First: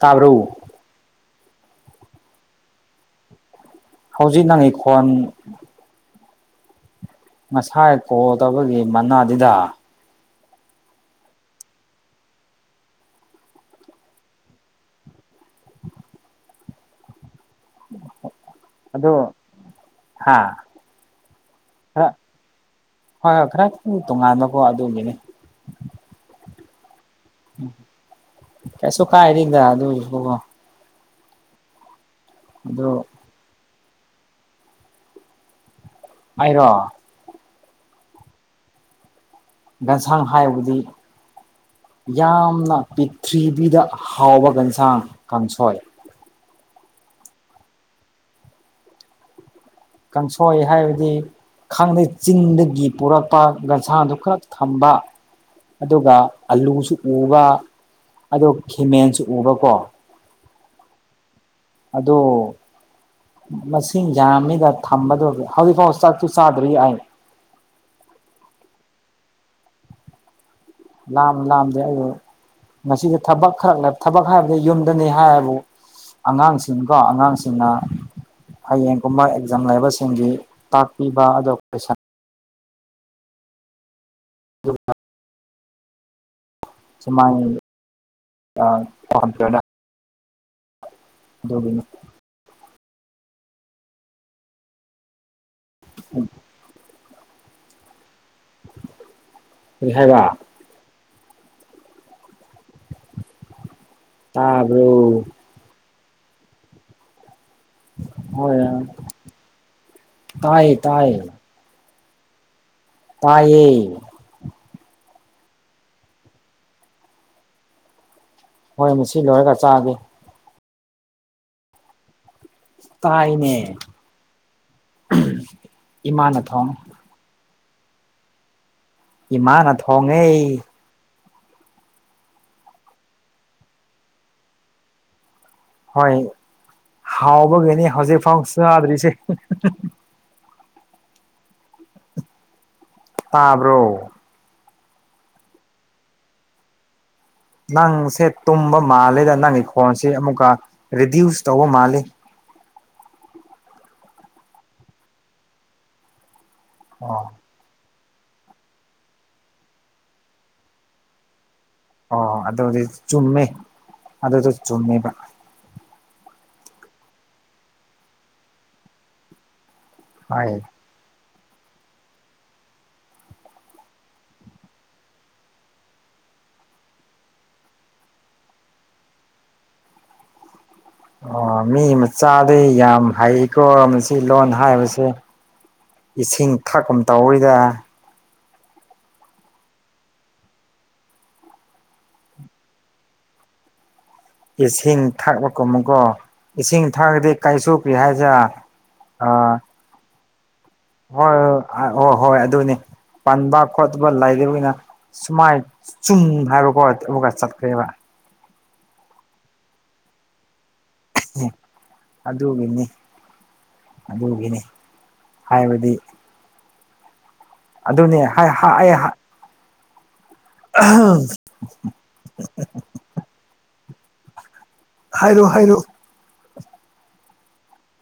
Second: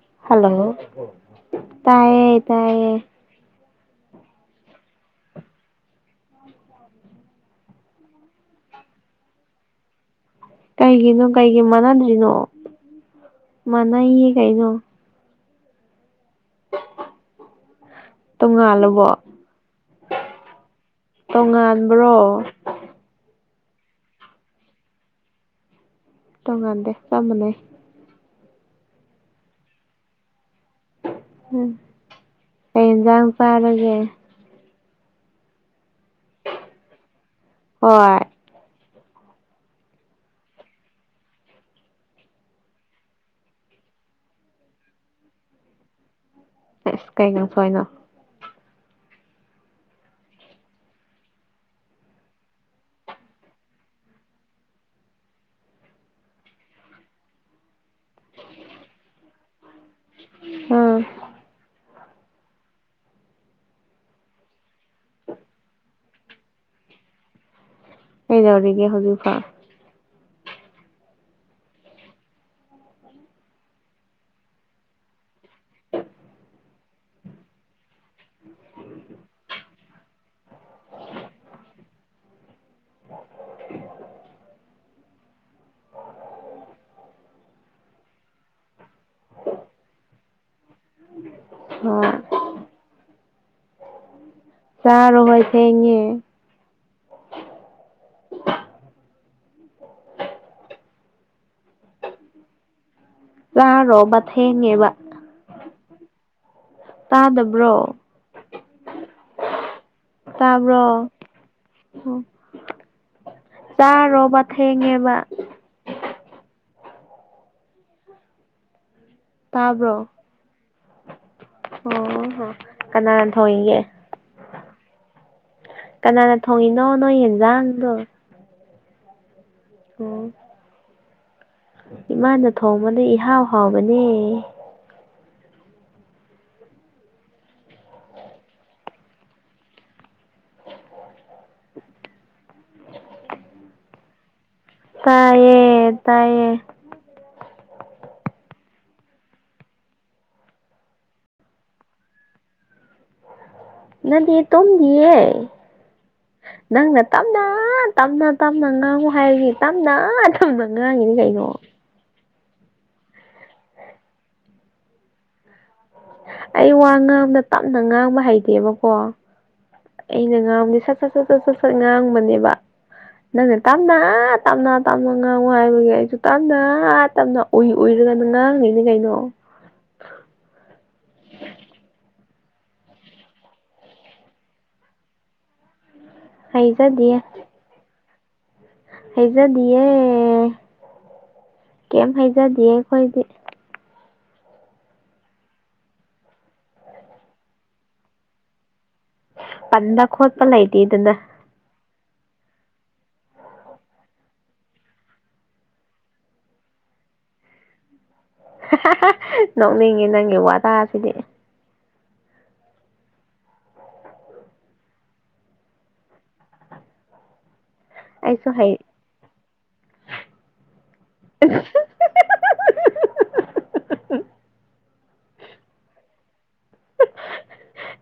[inaudible] ꯇꯥꯕꯔꯣ ꯍꯜꯂꯣ ꯇꯥꯏꯌꯦ ꯇꯌꯦ ꯍꯧꯖꯤꯛ ꯅꯉꯩ ꯈꯣꯟ ꯍ [unintelligible] [inaudible] ꯉꯁꯥꯏ ꯀꯣꯗꯕꯒꯤ ꯃꯅꯥꯗꯤꯗ ꯀꯩꯒꯤꯅꯣ ꯀꯩꯒꯤ ꯃꯥꯟꯅꯗ꯭ꯔꯤꯅꯣ ꯃꯥꯟꯅꯩꯌꯦ ꯀꯩꯅꯣ ꯇꯨꯡꯉꯜꯂꯕꯣ ꯑꯗꯨ ꯍꯥ ꯈꯔ ꯇꯣꯉꯥꯟꯕ꯭ꯔꯣ ꯍꯣꯏ ꯍꯣꯏ ꯈꯔ ꯇꯣꯉꯥꯟꯕꯀꯣ ꯑꯗꯨꯒꯤꯅꯤ ꯇꯉꯥꯟꯗꯦ ꯆꯃꯅꯦ ꯀꯁꯨ ꯀꯥꯏꯔꯤꯗ ꯑꯗꯨ ꯎꯝ ꯍꯖ ꯐꯔꯒꯦ [unintelligible] ꯍꯥꯏꯔꯣ ꯍꯣꯏ [inaudible] ꯒꯟꯁꯥꯡ ꯍꯥꯏꯕꯨꯗꯤ ꯌꯥꯝꯅ ꯄꯤꯊ꯭ꯤꯕꯤꯗ ꯍꯥꯎꯕ ꯌꯦꯟꯁꯥꯡ ꯀꯥꯡꯁꯣꯏ ꯑꯁ ꯀꯩꯒꯪ ꯁꯏꯅꯣ ꯀꯥꯡꯁꯣꯏ ꯍꯥꯏꯕꯗꯤ ꯈꯪꯗꯦ ꯆꯤꯡꯗꯒꯤ ꯄꯨꯔꯛꯄ ꯒꯟꯁꯥꯗꯨ ꯈꯔ ꯊꯝꯕ ꯑꯗꯨꯒ ꯑꯂꯨꯁꯨ ꯎꯕ ꯑꯗꯨꯒ ꯈꯤꯃꯦꯟꯁꯨ ꯎꯕꯀꯣ ꯎꯝ ꯑꯗꯣ ꯃꯁꯤꯡ ꯌꯥꯝ ꯃꯤꯗ ꯊꯝꯕꯗꯒ ꯍꯧꯖꯤꯛꯐꯥꯎ ꯆꯥꯛꯁꯨ ꯆꯥꯗ꯭ꯔꯤ ꯌꯥꯏ [unintelligible] [inaudible] ꯍ ꯌꯥꯧꯔꯒ ꯍꯧꯖꯤ ꯐꯑꯦ ꯂꯝ ꯂꯝꯗ ꯃꯁꯤꯁ ꯊꯕꯛ ꯈꯔ ꯂꯩꯕ ꯊꯕꯛ ꯍꯥꯏꯕꯗꯤ ꯌꯨꯝꯗꯅꯤ ꯍꯥꯏꯕꯨ ꯑꯉꯥꯡꯁꯤꯡ ꯀꯣ ꯑꯉꯥꯡꯁꯤꯡꯅ ꯍꯌꯦꯡꯒꯨꯝꯕ ꯑꯦꯛꯖꯥꯝ ꯂꯩꯕꯁꯤꯡꯒꯤ ꯇꯥꯛꯄꯤꯕ ꯑꯗꯨꯒ ꯀꯣꯏꯁꯟ ꯑꯣ [unintelligible] [inaudible] ꯁꯃꯥꯏ ꯀ [inaudible] ꯑꯗꯨꯒꯤꯅꯤ ꯍꯣꯏ ꯆꯥꯔ ꯍꯣꯏꯁ ꯑꯦ ꯖꯥꯏꯕ ꯑ ꯔꯣꯕ ꯇꯥꯕ꯭ꯔꯣ ꯍꯦꯉꯕ [inaudible] ꯇ ꯗ [inaudible] ꯍꯣꯏ ꯌꯥ ꯇꯌꯦ ꯇꯌꯦ ꯍ ꯇꯌꯦꯌꯦ ꯊꯦꯡꯉꯦꯕ ꯍꯣꯏ ꯃꯁꯤ ꯂꯣꯏꯔꯒ ꯆꯥꯒꯦ ꯇꯥꯕ꯭ꯔꯣ ꯑꯣ ꯍ ꯀꯅꯥꯅ ꯇꯥꯏꯅꯦ ꯊꯒꯦ ꯀꯅꯥꯅ ꯏꯃꯥꯅ ꯊꯣꯡ ꯊꯣꯡꯉꯤꯅꯣ ꯅꯣꯏ ꯌꯦꯟꯖꯥꯡꯗꯣ ꯏꯃꯥꯅ ꯊꯣꯡꯉꯦ ꯑꯣ ꯏꯃꯥꯅ ꯊꯣꯡꯕꯗ ꯏꯍꯥꯎ ꯍꯥꯎꯕꯅꯦ ꯍꯣꯏ ꯍꯥꯎꯕꯒꯤꯅꯤ ꯍꯧꯖꯤꯛꯐꯥꯎ ꯆꯗ꯭ꯔꯤꯁꯦ ꯇꯥꯕ꯭ꯔꯣ ꯇꯥꯏꯌꯦ ꯇꯥꯏꯌꯦ ꯅꯪꯁꯦ ꯇꯨꯝꯕ ꯃꯥꯜꯂꯤꯦꯗ ꯅꯪꯒꯤ ꯈꯣꯟꯁꯤ ꯑꯃꯨꯛꯀ ꯔꯤꯗ꯭ꯌꯨꯁ ꯇꯧꯕ ꯃꯥꯜꯂꯤ ꯅꯗꯤ ꯇꯣꯝꯗꯤꯌꯦ ꯅꯪꯅ ꯑꯣ ꯇꯝꯅ ꯇꯞꯅ ꯇꯞꯅ ꯉꯥꯡꯉꯨ ꯍꯥꯏꯔꯒꯤ ꯇꯞꯅ ꯇꯝꯅ ꯉꯥꯡꯉꯤꯗꯤ ꯀꯩꯅꯣ ꯑꯣ ꯑꯗꯨꯗꯤ ꯆꯨꯝꯃꯦ ꯑꯗꯨꯗꯣ ꯆꯨꯝꯃꯦꯕ ꯑꯩ ꯋꯥ ꯉꯥꯡꯅ ꯇꯞꯅ ꯉꯥꯡꯕ ꯍꯩꯇꯦꯕꯀꯣ ꯑꯩꯅ ꯍꯣꯏ ꯉꯥꯡꯕꯗꯤ ꯁꯠ ꯁꯠ ꯁꯠ ꯁꯠ ꯁꯠ ꯁꯠ ꯉꯥꯡꯕꯅꯦꯕ ꯅꯪꯅꯦ ꯇꯞꯅ ꯇꯞꯅ ꯇꯞꯅ ꯉꯥꯡꯉꯨ ꯍꯥꯏꯕꯒꯤ ꯑꯩꯁꯨ ꯇꯞꯅ ꯇꯞꯅ ꯎꯏ ꯎꯏꯔ ꯉꯥꯡ ꯉꯤꯅ‌ꯦ ꯀꯩꯅ‌ꯣ [inaudible] ꯑꯣ ꯃꯤ ꯃꯆꯥꯗꯩ ꯌꯥꯝ ꯍꯩꯀꯣ ꯃꯁꯤ ꯂꯣꯟ ꯍꯥꯏꯕꯁꯦ ꯏꯁꯤꯡ ꯊꯛꯀꯨꯝ ꯍꯩꯖꯗꯤꯌꯦ ꯇꯧꯔꯤꯗ ꯍꯩꯖꯗꯤꯌꯦ ꯀꯦꯝ ꯍꯥꯏ ꯖꯗꯤꯌꯦ ꯈꯣꯏꯗꯤ ꯏꯁꯤꯡ ꯊꯛꯂꯀꯨꯝ ꯑꯃꯨꯛꯀꯣ ꯏꯁꯤꯡ ꯊꯛꯑꯗꯤ ꯀꯥꯏꯁꯨꯣꯛꯄꯤ ꯍꯥꯏꯁꯤꯔ ꯑꯥ ꯄꯟꯕ ꯈꯣꯠꯄ ꯂꯩ ꯍꯣꯏ ꯍꯣꯏ ꯍꯣꯏ ꯑꯗꯨꯅꯤ ꯄꯥꯟꯕ ꯈꯣꯠꯠꯇꯕ ꯂꯩꯕꯅꯤꯅ ꯁꯨꯃꯥꯏ ꯆꯨꯝ ꯍꯥꯏꯕ ꯈꯣꯠ ꯑꯃ ꯆꯠꯈ꯭ꯔꯦꯕ ꯅꯣꯛ ꯅꯤꯡꯉꯦ ꯅꯪꯒꯤ ꯋꯥꯇꯥ ꯁꯤꯗꯤ ꯎꯝ ꯑꯗꯨꯒꯤꯅꯤ ꯑꯗꯨꯒꯤꯅꯤ ꯍꯥꯏꯕꯗꯤ ꯑꯗꯨꯅꯦ ꯑꯩꯁꯨ ꯍꯩ ꯑꯩ ꯑꯥ ꯍꯝ ꯍꯥꯏꯔꯣ ꯍꯥꯏꯔꯣ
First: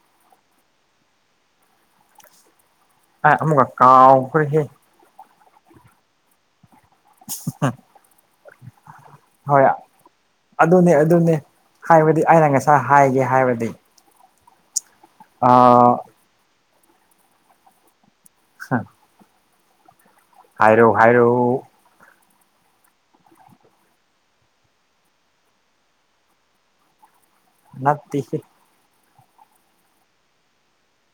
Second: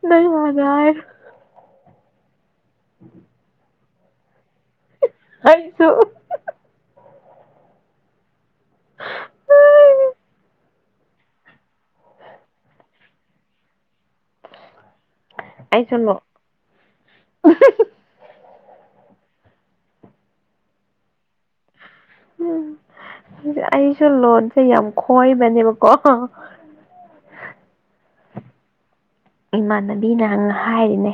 ꯅꯣꯏ ꯃꯗ ꯍꯥꯏꯔꯣ ꯑ ꯑꯃꯨꯒ ꯀꯥꯎꯈꯔꯤ ꯍꯦ ꯍꯩꯁꯨ ꯍꯝ ꯍꯣꯏ ꯑꯗꯨꯅꯦ ꯑꯗꯨꯅꯦ ꯍꯥꯏꯕꯗꯤ ꯑꯩꯅ ꯉꯁꯥꯏ ꯍꯥꯏꯒꯦ ꯍꯥꯏꯕꯗꯤ ꯑꯥ ꯎꯍꯨ ꯍꯨ ꯍꯥ ꯍꯥꯏꯔꯣ ꯍꯥꯏꯔꯣ ꯎꯝ ꯑꯩꯁꯨ ꯂꯣꯟꯁꯦ ꯌꯥꯝ ꯈꯣꯏꯕꯅꯦꯕꯀꯣ ꯅꯠꯇꯦꯍꯦ ꯏꯃꯥꯟꯅꯕꯤꯅ ꯍꯥꯏꯔꯤꯅꯦ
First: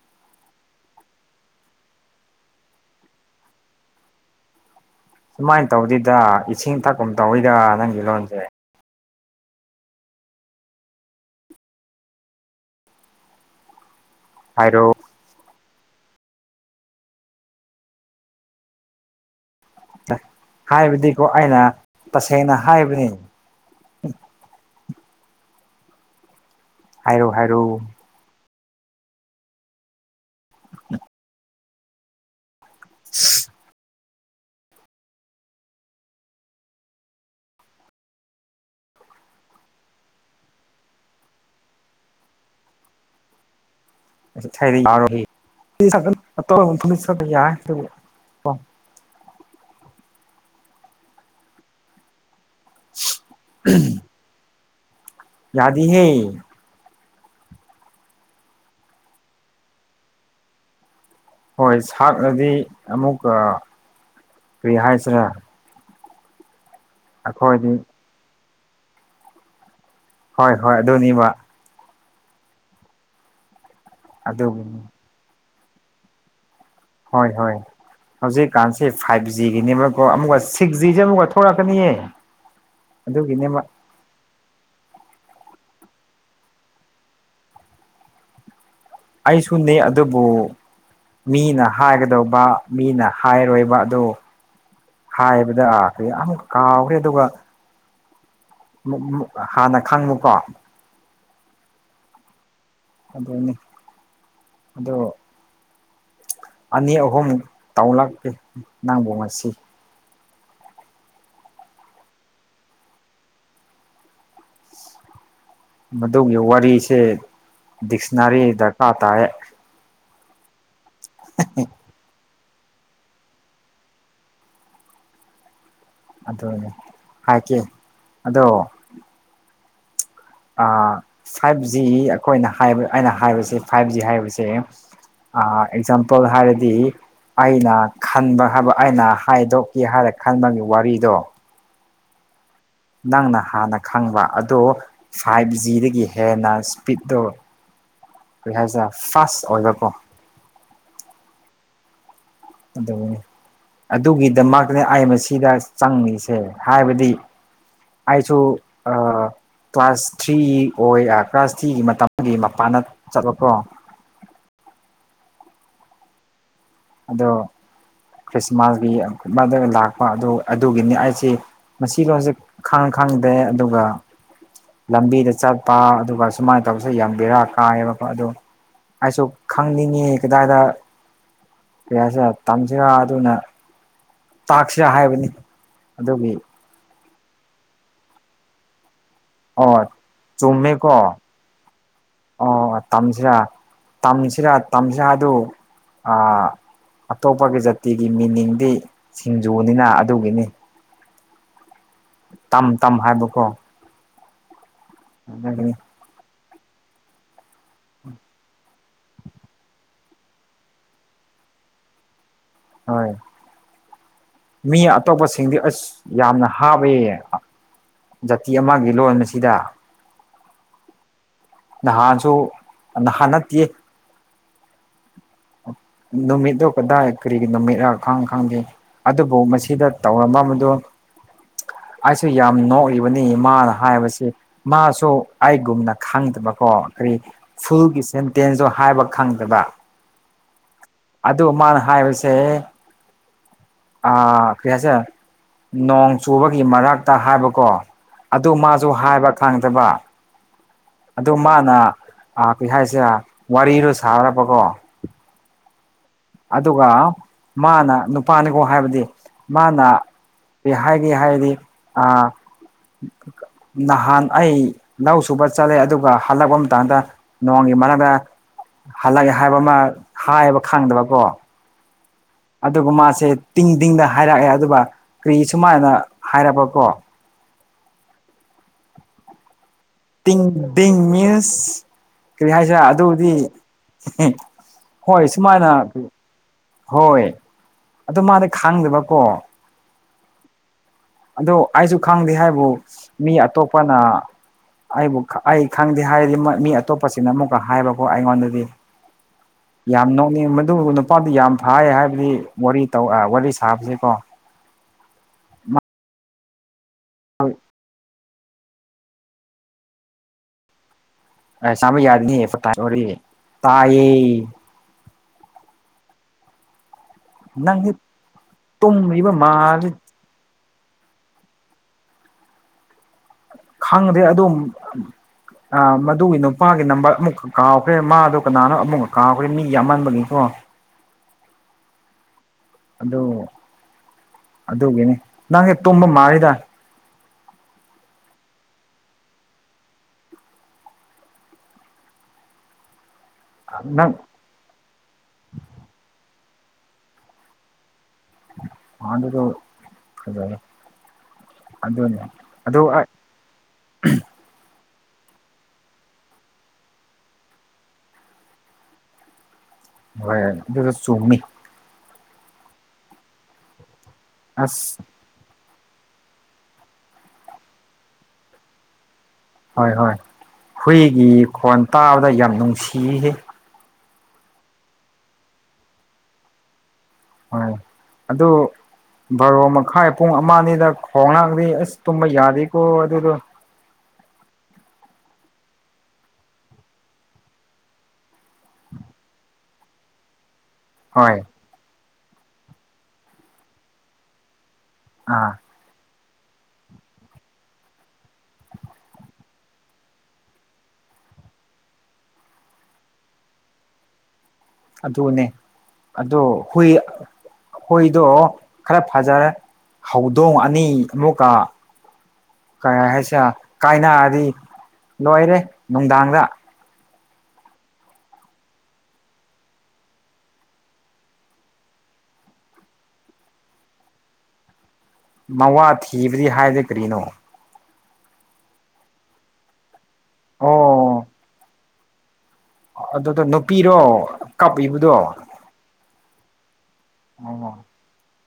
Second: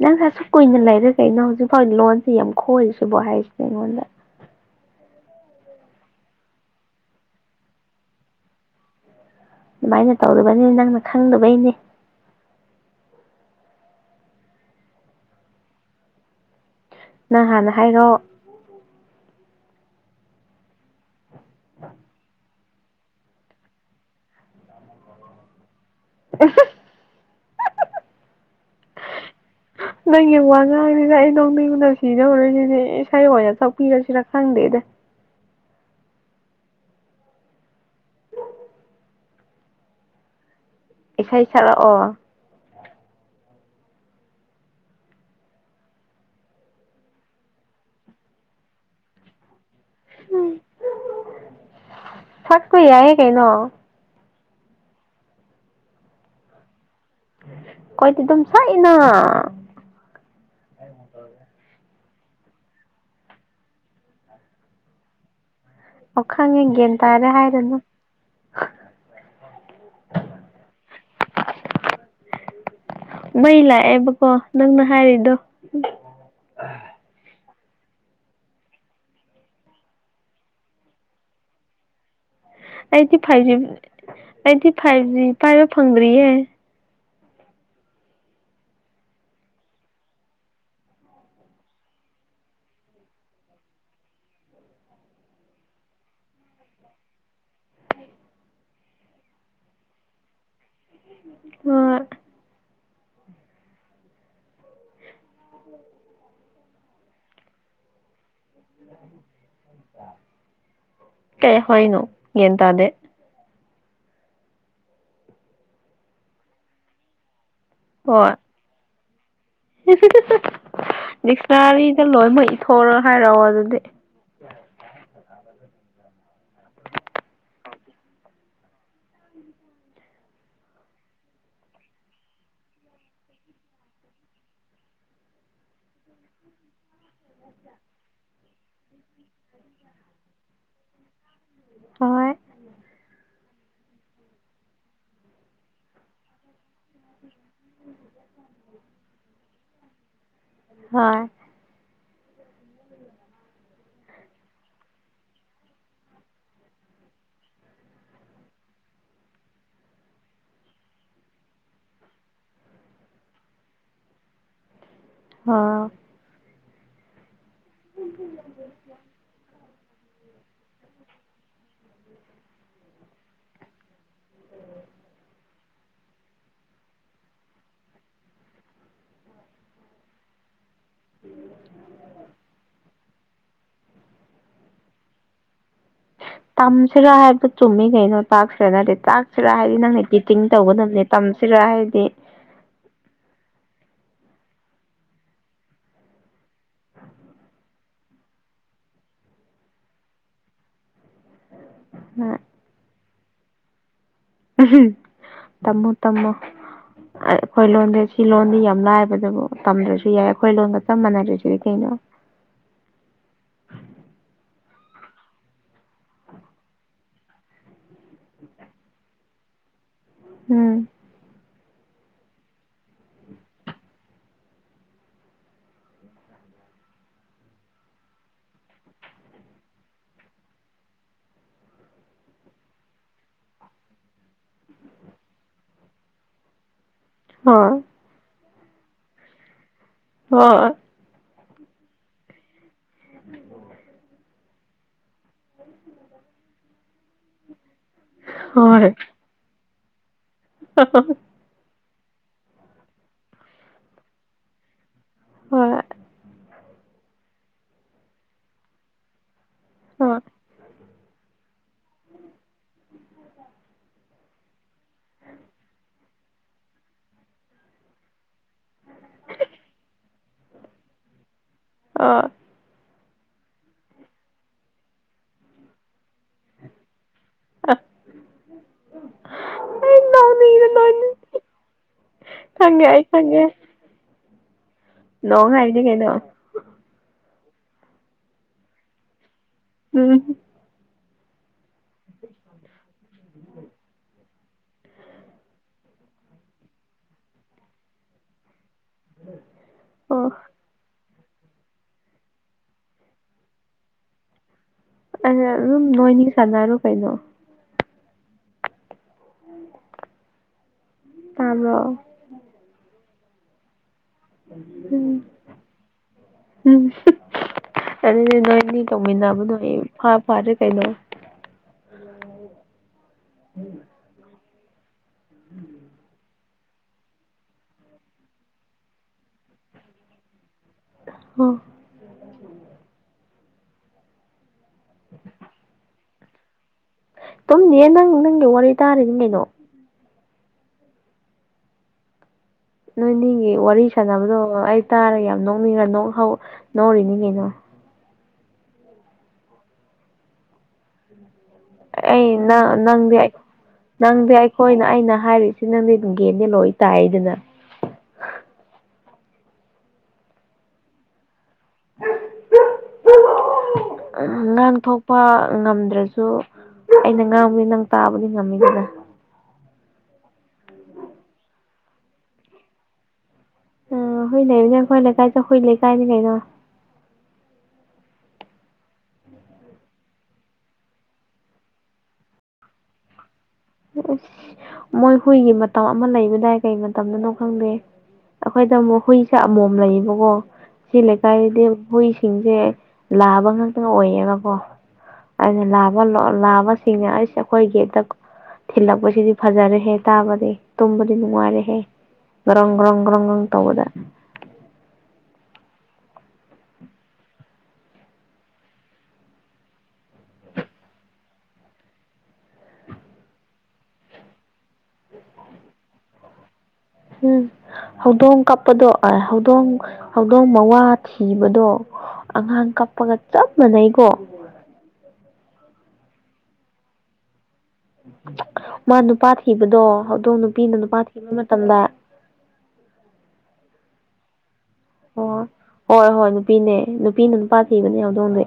ꯅꯪꯁ ꯑꯁꯨꯛ ꯀꯨꯏꯅ ꯂꯩꯔꯒꯦ ꯑꯩꯅ ꯍꯧꯖꯤꯛ ꯐꯥꯎ ꯂꯣꯟꯁꯤꯦ ꯌꯥꯝ ꯈꯣꯏꯔꯤꯁꯤꯕꯣ ꯍꯥꯏꯔꯤꯁꯤꯅꯦ ꯑꯩꯉꯣꯟꯗ ꯁꯨꯃꯥꯏꯅ ꯇꯧꯗꯣꯏꯗ ꯏꯁꯤꯡ ꯊꯛꯄ ꯇꯧꯋꯤꯗ ꯅꯪꯒꯤ ꯂꯣꯟꯁꯦ ꯑꯗꯨꯃꯥꯏꯅ ꯇꯧꯗꯕꯅꯤ ꯅꯪꯅ ꯈꯪꯗꯕꯩꯅꯦ ꯍꯥꯏꯔꯣ ꯅꯪ ꯍꯥꯟꯅ ꯍꯥꯏꯔꯣ ꯍꯥꯏꯕꯗꯤꯀꯣ ꯑꯩꯅ ꯇꯁꯦꯡꯅ ꯍꯥꯏꯕꯅꯤ ꯑꯍꯥ ꯍꯥꯏꯔꯣ ꯍꯥꯏꯔꯣ ꯅꯪꯒꯤ ꯋꯥ ꯉꯥꯡꯁꯤꯗ ꯑꯩ ꯅꯣꯛꯅꯤꯡꯕꯅꯥ ꯁꯤꯗꯧꯔꯦ ꯏꯁꯩ ꯑꯣꯏꯅꯥ ꯁꯛꯄꯤꯔꯁꯤꯔ ꯈꯪꯗꯦꯗ ꯏꯁꯩꯥ ꯁꯛꯂꯛ ꯑꯣ ꯏꯁꯩꯗꯤ ꯌꯔꯣꯏꯍꯦ [unintelligible] ꯁꯛꯄꯥ ꯌꯥꯏꯌꯦ ꯀꯩꯅꯣ ꯌꯥꯗꯤ ꯍꯦ ꯑꯩꯈꯣꯏꯗꯤ ꯑꯗꯨꯝ ꯁꯛꯑꯦꯅꯥ ꯊꯥꯛꯅꯗꯤ ꯑꯃꯨꯛꯀ ꯀꯔꯤ ꯍꯥꯏꯁꯤꯔꯦ ꯑꯣ ꯈꯪꯅꯤꯡꯗꯔ ꯇꯥꯔꯦ ꯍꯥꯏꯔꯅꯨ ꯍꯣꯏ ꯍꯣꯏ ꯑꯗꯨꯅꯦꯕ ꯃꯩ ꯂꯥꯛꯑꯦꯕꯀꯣ ꯅꯪꯅ ꯑꯗꯨꯒꯤꯅꯤ ꯍꯥꯏꯔꯤꯗꯣ ꯗ ꯍꯣꯏ ꯍꯣꯏ ꯍꯧꯖꯤꯛꯀꯥꯟꯁꯦ ꯐꯥꯏꯚ ꯖꯤꯒꯤꯅꯦꯕꯀꯣ ꯑꯃꯨꯛꯀ ꯁꯤꯛꯁ ꯖꯤꯁꯦ ꯑꯃꯨꯛꯀ ꯊꯣꯛꯂꯛꯀꯅꯤꯌꯦ ꯑꯩꯗꯤ ꯐꯥꯏꯚ ꯑꯗꯨꯒꯤꯅꯦꯕ ꯖꯤ ꯑꯩꯗꯤ ꯐꯥꯏꯚ ꯖꯤ ꯄꯥꯏꯕ ꯐꯪꯗ꯭ꯔꯤꯌꯦ ꯑꯩꯁꯨꯅꯦ ꯑꯗꯨꯕꯨ ꯃꯤꯅ ꯍꯥꯏꯒꯗꯧꯕ ꯃꯤꯅ ꯍꯥꯏꯔꯣꯏꯕ ꯑꯗꯨ ꯍꯥꯏꯕꯗ ꯑꯥ ꯌꯥꯝ ꯀꯥꯎꯈ꯭ꯔꯦ ꯑꯗꯨꯒ ꯍꯥꯟꯅ ꯈꯪꯉꯨꯀꯣ ꯍꯣꯢ ꯑꯗꯨꯅꯤ ꯑꯗꯣ ꯑꯅꯤ ꯑꯍꯨꯝ ꯇꯥꯎꯂꯛꯀꯦ ꯅꯪꯕꯨ ꯉꯁꯤ ꯀꯩ ꯍꯣꯏꯅꯣ ꯒꯌ꯭ꯥꯟ ꯇꯗꯦ ꯃꯗꯨꯒꯤ ꯋꯥꯔꯤꯁꯦ ꯗꯤꯛꯁꯅꯥꯔꯤ ꯗꯔꯀꯥꯔ ꯇꯥꯏ ꯗꯤꯁ꯭ꯔꯥꯔꯤ ꯏ ꯂꯣꯏ ꯃꯣꯏ ꯊꯣꯔ ꯍꯥꯏꯔꯛꯑꯣ ꯑꯗꯨꯗꯤ ꯑꯗꯨꯅꯦ ꯍꯥꯏꯀꯦ ꯑꯗꯣ ꯐꯥꯏꯚ ꯖꯤ ꯑꯩꯈꯣꯏꯅ ꯍꯥꯏꯕ ꯑꯩꯅ ꯍꯥꯏꯕꯁꯦ ꯐꯥꯏꯚ ꯖꯤ ꯍꯥꯏꯕꯁꯦ ꯑ ꯑꯦꯛꯖꯥꯝꯄꯜ ꯍꯥꯏꯔꯗꯤ ꯑꯩꯅ ꯈꯟꯕ ꯍꯥꯏꯕ ꯑꯩꯅ ꯍꯥꯏꯗꯣꯛꯀꯦ ꯍꯥꯏꯔ ꯈꯟꯕꯒꯤ ꯋꯥꯔꯤꯗꯣ ꯍꯣꯏ ꯅꯪꯅ ꯍꯥꯟꯅ ꯈꯪꯕ ꯑꯗꯣ ꯐꯥꯏꯚ ꯖꯤꯗꯒꯤ ꯍꯦꯟꯅ ꯏꯁꯄꯤꯠꯇꯠꯇꯣ ꯀꯩ ꯍꯥꯏꯁꯤꯔꯥ ꯐꯥꯁ ꯑꯣꯏꯕꯀꯣ ꯍꯣꯏ ꯑꯗꯨꯅꯦ ꯑꯗꯨꯒꯤꯗꯃꯛꯇꯅꯤ ꯑꯩ ꯃꯁꯤꯗ ꯆꯪꯉꯤꯁꯦ ꯍꯥꯏꯕꯗꯤ ꯑꯩꯁꯨ ꯑ ꯀ꯭ꯂꯥꯁ ꯊ꯭ꯔꯤ ꯑꯣꯏ ꯀ꯭ꯂꯥꯁ ꯊ꯭ꯔꯤꯒꯤ ꯃꯇꯝꯒꯤ ꯃꯄꯥꯟꯗ ꯆꯠꯂꯄ꯭ꯔꯣ ꯍꯤ ꯍꯥ ꯑꯗꯣ ꯈ꯭ꯔꯤꯁꯃꯥꯁꯒꯤ ꯂ ꯑꯗꯨ ꯑꯗꯨꯒꯤꯅꯤ ꯑꯩꯁꯤ ꯃꯁꯤ ꯂꯣꯟꯁꯤ ꯈꯪ ꯈꯪꯗꯦ ꯑꯗꯨꯒ ꯂꯝꯕꯤꯗ ꯆꯠꯄ ꯑꯗꯨꯒ ꯁꯨꯃꯥꯏꯅ ꯇꯧꯔꯁꯨ ꯌꯦꯡꯕꯤꯔ ꯀꯥꯏꯌꯦꯕꯀꯣ ꯑꯗꯨ ꯑꯩꯁꯨ ꯈꯪꯅꯤꯡꯉꯤ ꯀꯗꯥꯏꯗ ꯀꯌꯥꯁꯤꯦ ꯇꯝꯁꯤꯔ ꯑꯗꯨꯅ ꯇꯥꯛꯁꯤꯔꯥ ꯍꯥꯏꯕꯅꯤ ꯑꯗꯨꯒꯤ ꯁꯤꯔꯥ ꯍꯥꯏꯕꯗꯨꯣ ꯆꯨꯝꯃꯤ ꯀꯩꯅꯣ ꯇꯥꯛ ꯁꯦꯅꯔꯦ ꯇꯥꯛ ꯁꯤꯔ ꯑꯣ ꯍꯥꯏꯗꯤ ꯅꯪꯅꯤꯇꯤꯡ ꯆꯨꯝꯃꯦꯀꯣ ꯇꯧꯒꯗꯕꯅꯦ ꯇꯝꯁꯤꯔ ꯍꯥꯏꯗꯤ ꯇꯝꯁꯤꯔ ꯇꯝꯁꯤꯔ ꯑꯗꯨ ꯑ ꯑꯇꯣꯞꯄꯒꯤ ꯖꯥꯇꯤꯒꯤ ꯃꯤꯅꯤꯡꯗꯤ ꯁꯤꯡꯖꯨꯅꯤꯅ ꯑꯗꯨꯒꯤꯅꯤ ꯇꯝ ꯇꯝ ꯍꯥꯏꯕꯀꯣ ꯑꯗꯨꯒꯤꯅꯤ ꯇꯃꯣ ꯇꯃꯣ [unintelligible] [inaudible] ꯑꯩꯈꯣꯏ ꯂꯣꯟꯗꯤ ꯁꯤ ꯂꯣꯟꯗꯤ ꯌꯥꯝ ꯂꯥꯏꯕꯗꯨꯕꯨ ꯇꯝꯗ꯭ꯔꯁꯨ ꯌꯥꯏ ꯑꯩꯈꯣꯏ ꯂꯣꯟꯒ ꯆꯞ ꯃꯥꯟꯅꯗ꯭ꯔꯔꯤꯁꯤꯗꯤ ꯀꯩꯅꯣ ꯍꯣꯏ ꯃꯤ ꯑꯇꯣꯞꯄꯁꯤꯡꯗꯤ ꯑꯁ ꯌꯥꯝꯅ ꯍꯥꯕ ꯖꯥꯇꯤ ꯑꯃꯒꯤ ꯂꯣꯟ ꯑꯁꯤꯗ ꯎꯝ ꯅꯍꯥꯁꯨꯣ ꯅꯍꯥꯅꯠꯇꯌꯦ ꯅꯨꯃꯤꯠꯇꯣ ꯀꯗꯥꯏ ꯀꯔꯤꯒꯤ ꯅꯨꯃꯤꯠꯔ ꯈꯪ ꯈꯪꯗꯦ ꯑꯗꯨꯕꯨ ꯃꯁꯤꯗ ꯇꯧꯔꯝꯕꯝꯕꯗꯨꯣ [unintelligible] [inaudible] ꯑꯩꯁꯨ ꯌꯥꯝ ꯅꯣꯛꯏꯕꯅꯤ ꯃꯥꯅ ꯍꯥꯏꯕꯁꯤ ꯃꯥꯁꯨ ꯑꯩꯒꯨꯝꯅ ꯈꯪꯗꯕꯀꯣ ꯀꯔꯤ ꯍꯣꯏ ꯐꯨꯜꯒꯤ ꯁꯦꯟꯇꯦꯟꯁꯇꯣ ꯍꯥꯏꯕ ꯈꯪꯗꯕ ꯍꯣꯏ ꯑꯗꯨ ꯃꯥꯅ ꯍꯥꯏꯕꯁꯦ ꯑ ꯀꯔꯤ ꯍꯥꯏꯁꯦ ꯅꯣꯡ ꯆꯨꯕꯒꯤ ꯃꯔꯛꯇ ꯍꯥꯏꯕꯀꯣ ꯑꯗꯨ ꯃꯥꯁꯨ ꯍꯣꯏ ꯍꯥꯏꯕ ꯈꯪꯗꯕ ꯑꯗꯨ ꯃꯥꯅ ꯀꯩ ꯍꯥꯏꯁꯦ ꯋꯥꯔꯤꯔꯣ ꯁꯥꯔꯕꯀꯣ ꯍꯣꯏ ꯑꯗꯨꯒ ꯃꯥꯅ ꯅꯨꯄꯥꯅꯤꯀꯣ ꯍꯥꯏꯕꯗꯤ ꯃꯥꯅ ꯍꯣꯏ ꯀꯩ ꯍꯥꯏꯒꯦ ꯍꯥꯏꯔꯗꯤ ꯅꯍꯥꯟ ꯑꯩ ꯂꯧ ꯁꯨꯕ ꯆꯠꯂꯦ ꯑꯗꯨꯒ ꯍꯜꯂꯛꯄ ꯃꯇꯝꯗ ꯅꯣꯡꯒꯤ ꯃꯔꯛꯇ ꯍꯜꯂꯛꯒꯦ ꯍꯥꯏꯕ ꯑꯃ ꯍꯥꯏꯌꯦꯕ ꯈꯪꯗꯕꯀꯣ ꯑ ꯑꯗꯨꯒ ꯃꯥꯁꯦ ꯇꯤꯡ ꯇꯤꯡꯗ ꯍꯥꯏꯔꯛꯑꯦ ꯑꯗꯨꯒ ꯀꯔꯤ ꯁꯨꯃꯥꯏꯅ ꯍꯥꯏꯔꯕꯀꯣ ꯑ ꯇꯤꯡ ꯇꯤꯡ ꯃꯤꯁ ꯀꯔꯤ ꯍꯥꯏꯁꯤꯔꯥ ꯈꯪꯉꯦ ꯑꯩ ꯑꯗꯨꯗꯤ ꯈꯪꯉꯦ ꯍꯣꯏ ꯅꯣꯡ ꯁꯨꯃꯥꯏꯅ ꯍꯥꯏꯕꯅꯤ ꯀꯩꯅꯣ ꯍꯣꯏ ꯑꯗꯨ ꯃꯥꯗꯤ ꯈꯥꯡꯗꯕꯀꯣ ꯎꯝ ꯑꯗꯣ ꯑꯩꯁꯨ ꯈꯪꯗꯦ ꯍꯥꯏꯕꯨ ꯃꯤ ꯑꯇꯣꯞꯄꯅ ꯑꯩꯕꯨ ꯑꯩ ꯈꯪꯗꯦ ꯍꯥꯏꯔꯗꯤ ꯃꯤ ꯑꯇꯣꯞꯄꯁꯤꯅ ꯑꯃꯨꯛꯀ ꯍꯥꯏꯕꯀꯣ ꯑꯩꯉꯣꯟꯗꯗꯤ ꯌꯥꯝ ꯑꯣ ꯅꯅꯤ ꯃꯗꯨ ꯃꯄꯥꯥꯟꯗꯤ ꯌꯥꯝ ꯐꯥꯏꯌꯦ ꯍꯥꯏꯕꯗꯤ ꯋꯥꯔꯤ ꯋꯥꯔꯤ ꯁꯥꯕꯁꯦꯀꯣ ꯑꯗꯨꯝ ꯅꯣꯏꯅꯤ ꯁꯥꯟꯅꯔꯨ ꯀꯩꯅꯣ ꯍꯣꯏ ꯎꯝ ꯑꯁꯝ ꯌꯥꯗꯅꯤ ꯇꯌꯦ ꯎꯝ ꯎꯝ ꯅꯪꯗꯤ ꯑꯗꯨꯗꯤ ꯅꯣꯏ ꯃꯤ ꯇꯨꯝꯔꯤꯕ ꯇꯧꯃꯤꯟꯅꯕ ꯅꯣꯏ ꯃꯥꯜꯂꯤ ꯐꯥ ꯐꯥꯗ ꯀꯩꯅꯣ ꯈꯪꯗꯦ ꯑꯗꯨ ꯑ ꯃꯗꯨꯒꯤ ꯅꯨ ꯅꯨꯄꯥꯒꯤ ꯅꯝꯕꯔ ꯑꯃꯨꯛꯀ ꯀꯥꯎꯈ꯭ꯔꯦ ꯃꯥꯗꯣ ꯀꯅꯥꯅꯣ ꯑꯃꯨꯛꯀ ꯀꯥꯎꯈ꯭ꯔꯦ ꯃꯤꯒꯤ ꯌꯥꯝꯃꯟꯕꯒꯤꯀꯣ ꯑꯣ ꯑꯗꯨꯗ ꯑꯗꯨꯒꯤꯅꯦ ꯅꯪꯦ ꯇꯨꯝꯝꯕ ꯃꯥꯗ ꯇꯨꯝꯗꯤꯦ ꯅꯪ ꯅꯪꯒꯤ ꯋꯥꯔꯤ ꯇꯥꯔꯤꯅꯦ ꯀꯩꯅꯣ ꯅꯣꯏꯅꯤꯒꯤ ꯋꯥꯔꯤ ꯅꯪ ꯁꯥꯟꯅꯕꯗꯣ ꯑꯩ ꯇꯥꯔꯒ ꯌꯥꯝ ꯅꯣꯛꯅꯤꯡꯔ ꯅ ꯅꯣꯔꯤꯅꯤꯉꯦꯅ ꯄꯗ ꯐ [unintelligible] ꯑꯩ ꯅꯪꯗꯤ ꯅꯪꯗꯤ ꯑꯩꯈꯣꯏꯅ ꯑꯩꯅ ꯩꯅ ꯍꯥꯏꯔꯤꯁꯤ ꯅꯪꯗꯤ ꯒꯦꯟꯗꯤ ꯂꯣꯏ ꯇꯥꯏꯗꯅ ꯍꯣꯏꯁ ꯆꯨꯅꯤ ꯎ ꯉꯥꯡ ꯑꯁ ꯊꯣꯛꯣꯛꯄ ꯉꯝꯗ ꯑꯗꯨ꯭ꯔꯁꯨ ꯑꯩꯅ ꯉꯥꯡꯕꯒꯤ ꯅꯪ ꯇꯥꯕꯗꯤ ꯉꯝꯃꯤꯗꯗ ꯍꯣꯏ ꯍꯣꯏ ꯍꯨꯏꯒꯤ ꯈꯣꯟ ꯇꯥꯕꯗ ꯌꯥꯝ ꯅꯨꯡꯁꯤꯈꯤ ꯑ ꯍꯨꯏ ꯂꯩꯕꯅꯦ ꯑꯩꯈꯣꯏ ꯂꯩꯀꯥꯏꯗ ꯍꯨꯏ ꯂꯩꯀꯥꯏꯅꯤ ꯀꯩꯅꯣ ꯍꯣꯏ ꯑꯗꯨꯣ ꯕꯥꯔꯣ ꯃꯈꯥꯏ ꯄꯨꯡ ꯑꯃꯅꯤꯗ ꯈꯣꯡꯅꯥꯥꯡꯗꯤ ꯑꯁ ꯇꯨꯝꯕ ꯌꯥꯔꯤꯦꯀꯣ ꯑꯗꯨꯗꯣ ꯑꯁ [unintelligible] ꯃꯣꯏ ꯍꯨꯏꯒꯤ ꯃꯇꯝ ꯑꯃ ꯂꯩꯕꯗꯥꯏ ꯀꯩ ꯃꯇꯝꯗꯅꯣ ꯈꯪꯗꯦ ꯑꯩꯈꯣꯏꯗ ꯑꯃꯨꯛ ꯍꯨꯏꯁꯦ ꯑꯃꯣꯝ ꯂꯩꯌꯦꯕꯀꯣ ꯁꯤ ꯍꯣꯏ ꯂꯩꯀꯥꯏꯗꯗꯤ ꯍꯨꯏꯁꯤꯡꯁꯦ ꯂꯥꯕ ꯉꯥꯛꯇꯪ ꯑꯣꯏꯌꯦꯅꯀꯣ ꯑꯥ ꯑꯩꯅ ꯂꯥꯕ ꯂꯥꯕꯁꯤꯡꯅꯦ ꯑꯩꯁꯦ ꯑꯩꯈꯣꯏꯒꯤꯗ ꯊꯤꯜꯂꯛꯄꯁꯤꯗꯤ ꯐꯖꯔꯦꯍꯦ ꯇꯥꯕꯗꯤ ꯇꯨꯝꯕꯗꯤ ꯅꯨꯡꯉꯥꯏꯔꯦꯍꯦ ꯭ꯔꯪ ꯒ꯭ꯔꯪ ꯒ꯭ꯔꯪ ꯒ꯭ꯔꯪ ꯇꯧꯕꯗ ꯑꯗꯨꯅꯦ ꯑꯗꯣ ꯍꯨꯏ ꯑꯩꯈꯣꯏꯗꯣ ꯈꯔ ꯐꯖꯔꯦ ꯍꯧꯗꯣꯡ ꯑꯅꯤ ꯑꯃꯨꯛꯀ ꯀꯩ ꯍꯥꯏꯁꯦ ꯀꯥꯏꯅꯥꯔꯗꯤ ꯂꯣꯏꯔꯦ ꯅꯨꯡꯗꯥꯡꯗ ꯎꯝ ꯍꯧꯗꯣꯡ ꯀꯞꯄꯗꯣ ꯍꯧꯗꯣꯡ ꯍꯧꯗꯣꯡ ꯃꯋꯥ ꯊꯤꯕꯗꯣ ꯑꯉꯥꯡ ꯆꯞꯄꯒ ꯆꯞ ꯃꯅꯩꯀꯣ ꯃꯋꯥ ꯊꯤꯕꯗꯤ ꯍꯥꯏꯗꯤꯦ ꯀꯔꯤꯅꯣ ꯃꯥ ꯅꯨꯄꯥ ꯊꯤꯕꯗꯣ ꯍꯧꯗꯣ ꯅꯨꯄꯤꯅ ꯅꯨꯄꯥ ꯊꯤꯕ ꯃꯇꯝꯗ ꯑꯗꯨꯗ ꯅꯨꯄꯤꯔꯣ ꯀꯞꯂꯤꯕꯗꯣ ꯑꯣ ꯍꯣꯏ ꯍꯣꯏ ꯅꯨꯄꯤꯅꯦ ꯅꯨꯄꯤꯅ ꯅꯨꯄꯥ ꯊꯤꯕꯅꯦ ꯌꯥꯎꯗꯧꯅꯦꯩ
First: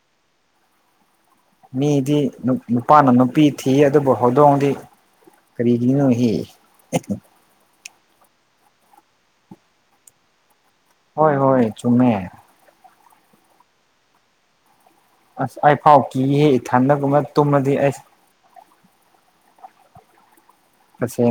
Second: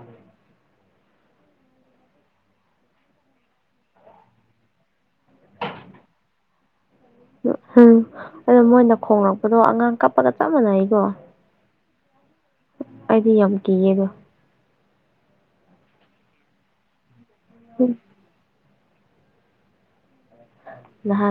ꯃꯤꯗꯤ ꯅꯨꯄꯥꯅ ꯅꯨꯄꯤ ꯊꯤ ꯑꯗꯨꯕꯨ ꯍꯧꯗꯣꯡꯗꯤ ꯀꯔꯤꯗꯅꯤꯅꯁꯤ ꯎ ꯎꯝ ꯑꯗꯣ ꯃꯣꯏꯅ ꯈꯣꯡꯂꯛꯄꯗꯣ ꯑꯉꯥꯡ ꯀꯞꯄꯒ ꯆꯞ ꯃꯥꯟꯅꯩ ꯍꯣꯏ ꯍꯣꯏ ꯆꯨꯝꯃꯦ ꯑꯩꯗꯤ ꯌꯥꯝ ꯀꯤꯌꯦꯗ ꯑꯁ ꯑꯩ ꯐꯥꯎ ꯀꯤꯍꯦ ꯏꯊꯟꯗꯒꯨꯝꯅ ꯇꯨꯝꯃꯗꯤ ꯑꯩꯁ ꯑꯁꯦ ꯅꯍꯥꯟ